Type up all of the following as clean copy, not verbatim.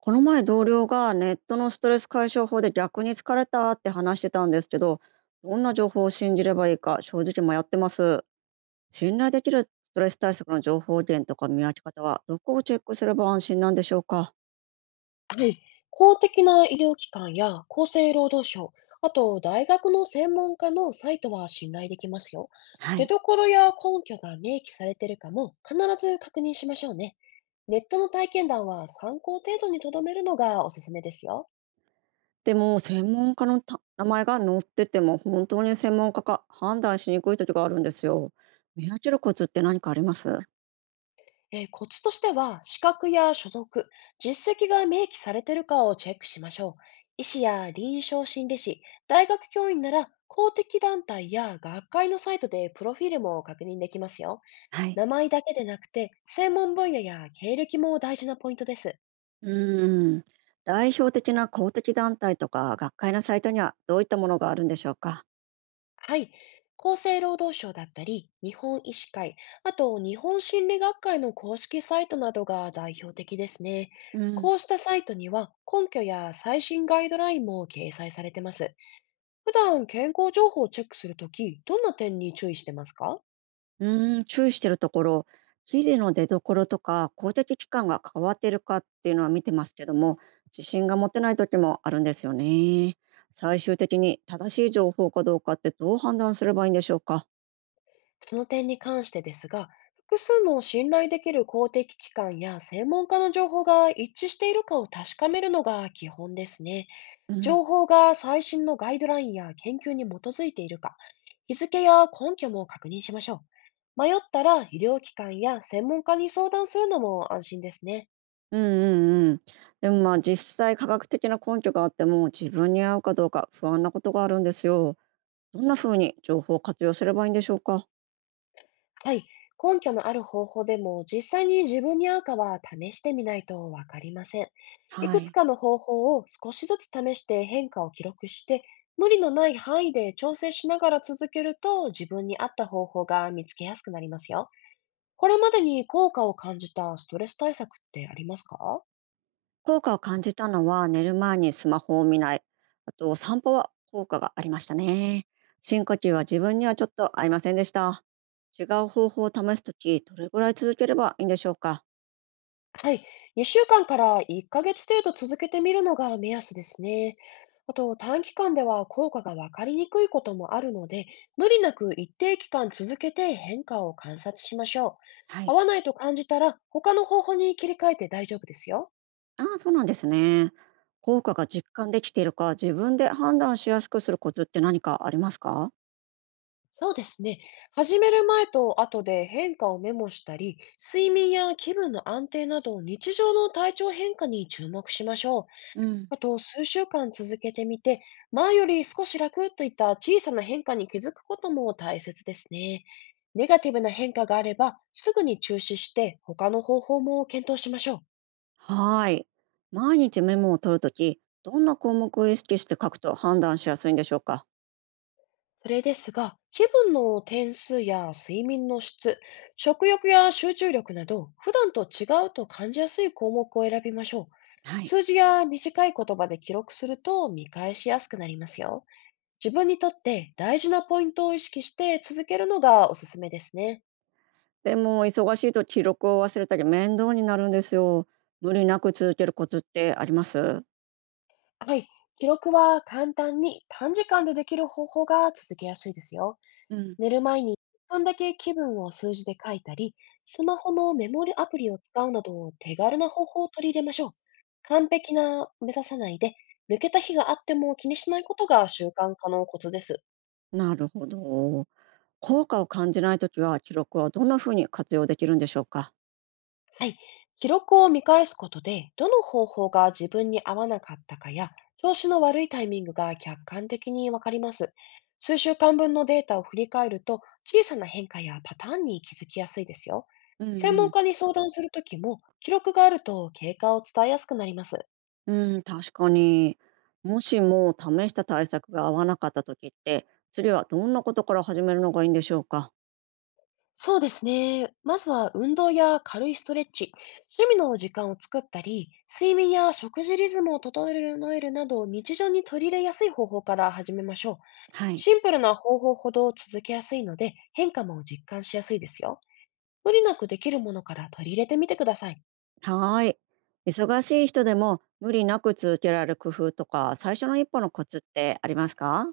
この前同僚がネットのストレス解消法で逆に疲れたって話してたんですけど、どんな情報を信じればいいか正直迷ってます。信頼できるストレス対策の情報源とか見分け方はどこをチェックすれば安心なんでしょうか。はい、公的な医療機関や厚生労働省、あと大学の専門家のサイトは信頼できますよ。は出い。所や根拠が明記されているかも必ず確認しましょうね。ネットの体験談は参考程度にとどめるのがおすすめですよ。でも専門家の名前が載ってても本当に専門家か判断しにくい時があるんですよ。見分けるコツって何かあります？コツとしては、資格や所属、実績が明記されているかをチェックしましょう。医師や臨床心理士、大学教員なら公的団体や学会のサイトでプロフィールも確認できますよ。はい。名前だけでなくて、専門分野や経歴も大事なポイントです。うーん。代表的な公的団体とか学会のサイトにはどういったものがあるんでしょうか。はい。厚生労働省だったり、日本医師会、あと日本心理学会の公式サイトなどが代表的ですね。うん、こうしたサイトには根拠や最新ガイドラインも掲載されてます。普段健康情報をチェックするとき、どんな点に注意してますか？注意してるところ、生地の出所とか公的機関が変わってるかっていうのは見てますけども、自信が持てない時もあるんですよね。最終的に正しい情報かどうかってどう判断すればいいんでしょうか。その点に関してですが、複数の信頼できる公的機関や専門家の情報が一致しているかを確かめるのが基本ですね。うん、情報が最新のガイドラインや研究に基づいているか、日付や根拠も確認しましょう。迷ったら医療機関や専門家に相談するのも安心ですね。うん、うん、うん。でもまあ実際科学的な根拠があっても自分に合うかどうか不安なことがあるんですよ。どんな風に情報を活用すればいいんでしょうか。はい。根拠のある方法でも実際に自分に合うかは試してみないとわかりません。いはくつい。かの方法を少しずつ試して変化を記録して、無理のない範囲で調整しながら続けると自分に合った方法が見つけやすくなりますよ。これまでに効果を感じたストレス対策ってありますか？効果を感じたのは寝る前にスマホを見ない。あと散歩は効果がありましたね。深呼吸は自分にはちょっと合いませんでした。違う方法を試すとき、どれぐらい続ければいいんでしょうか。はい。2週間かんから1ヶ月程度続けてみるのが目安ですね。あと、短期間では効果がわかりにくいこともあるので、無理なく一定期間続けて変化を観察しましょう。は合い。わないと感じたら、他の方法に切り替えて大丈夫ですよ。ああ、そうなんですね。効果が実感できているか、自分で判断しやすくするコツって何かありますか？そうですね。始める前と後で変化をメモしたり、睡眠や気分の安定など日常の体調変化に注目しましょう。うん、あと、数週間続けてみて、前より少し楽といった小さな変化に気づくことも大切ですね。ネガティブな変化があれば、すぐに中止して他の方法も検討しましょう。はーい。毎日メモを取るとき、どんな項目を意識して書くと判断しやすいんでしょうか。それですが、気分の点数や睡眠の質、食欲や集中力など、普段と違うと感じやすい項目を選びましょう。はい。数字や短い言葉で記録すると見返しやすくなりますよ。自分にとって大事なポイントを意識して続けるのがおすすめですね。でも忙しいと記録を忘れたり面倒になるんですよ。無理なく続けるコツってあります？はい。記録は簡単に短時間でできる方法が続けやすいですよ。うん、寝る前に1分だけ気分を数字で書いたり、スマホのメモリアプリを使うなど手軽な方法を取り入れましょう。完璧な目指さないで、抜けた日があっても気にしないことが習慣化のコツです。なるほど。効果を感じないときは記録はどんなふうに活用できるんでしょうか？はい。記録を見返すことで、どの方法が自分に合わなかったかや、調子の悪いタイミングが客観的にわかります。数週間分のデータを振り返ると、小さな変化やパターンに気づきやすいですよ。うん、専う門ん、家に相談するときも、記録があると経過を伝えやすくなります。うん、確かに。もしも試した対策が合わなかったときって、次はどんなことから始めるのがいいんでしょうか？そうですね。まずは運動や軽いストレッチ、趣味の時間を作ったり、睡眠や食事リズムを整えるなど、日常に取り入れやすい方法から始めましょう。はい。シンプルな方法ほど続けやすいので、変化も実感しやすいですよ。無理なくできるものから取り入れてみてください。はーい。忙しい人でも無理なく続けられる工夫とか、最初の一歩のコツってありますか？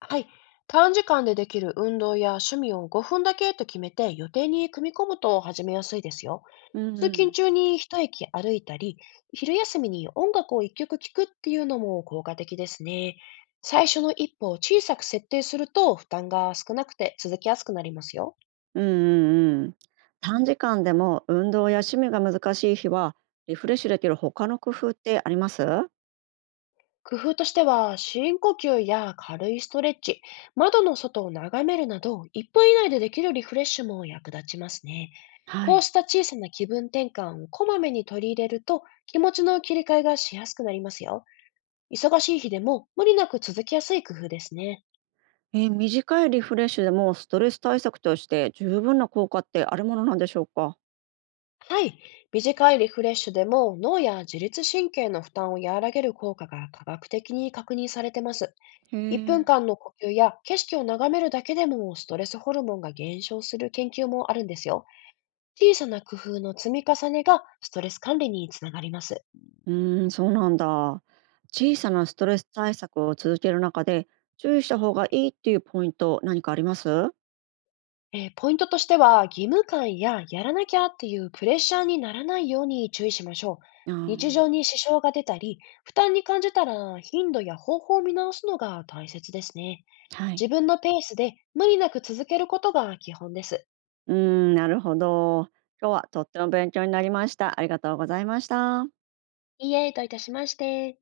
はい。短時間でできる運動や趣味を5分だけと決めて予定に組み込むと始めやすいですよ。うん、通う勤中ん、に一息歩いたり、昼休みに音楽を一曲聴くっていうのも効果的ですね。最初の一歩を小さく設定すると負担が少なくて続きやすくなりますよ。うん、うん、うん。短時間でも運動や趣味が難しい日は、リフレッシュできる他の工夫ってあります？工夫としては、深呼吸や軽いストレッチ、窓の外を眺めるなど、1分以内でできるリフレッシュも役立ちますね。はこうい。した小さな気分転換をこまめに取り入れると、気持ちの切り替えがしやすくなりますよ。忙しい日でも無理なく続きやすい工夫ですね。短いリフレッシュでもストレス対策として十分な効果ってあるものなんでしょうか？はい。短いリフレッシュでも脳や自律神経の負担を和らげる効果が科学的に確認されてます。へ1え。分間の呼吸や景色を眺めるだけでもストレスホルモンが減少する研究もあるんですよ。小さな工夫の積み重ねがストレス管理につながります。うーん、そうなんだ。小さなストレス対策を続ける中で注意した方がいいっていうポイント何かあります？ポイントとしては、義務感ややらなきゃっていうプレッシャーにならないように注意しましょう。あ日常ー、に支障が出たり、負担に感じたら頻度や方法を見直すのが大切ですね。はい。自分のペースで無理なく続けることが基本です。うーん、なるほど。今日はとっても勉強になりました。ありがとうございました。いいえ、どういたしまして。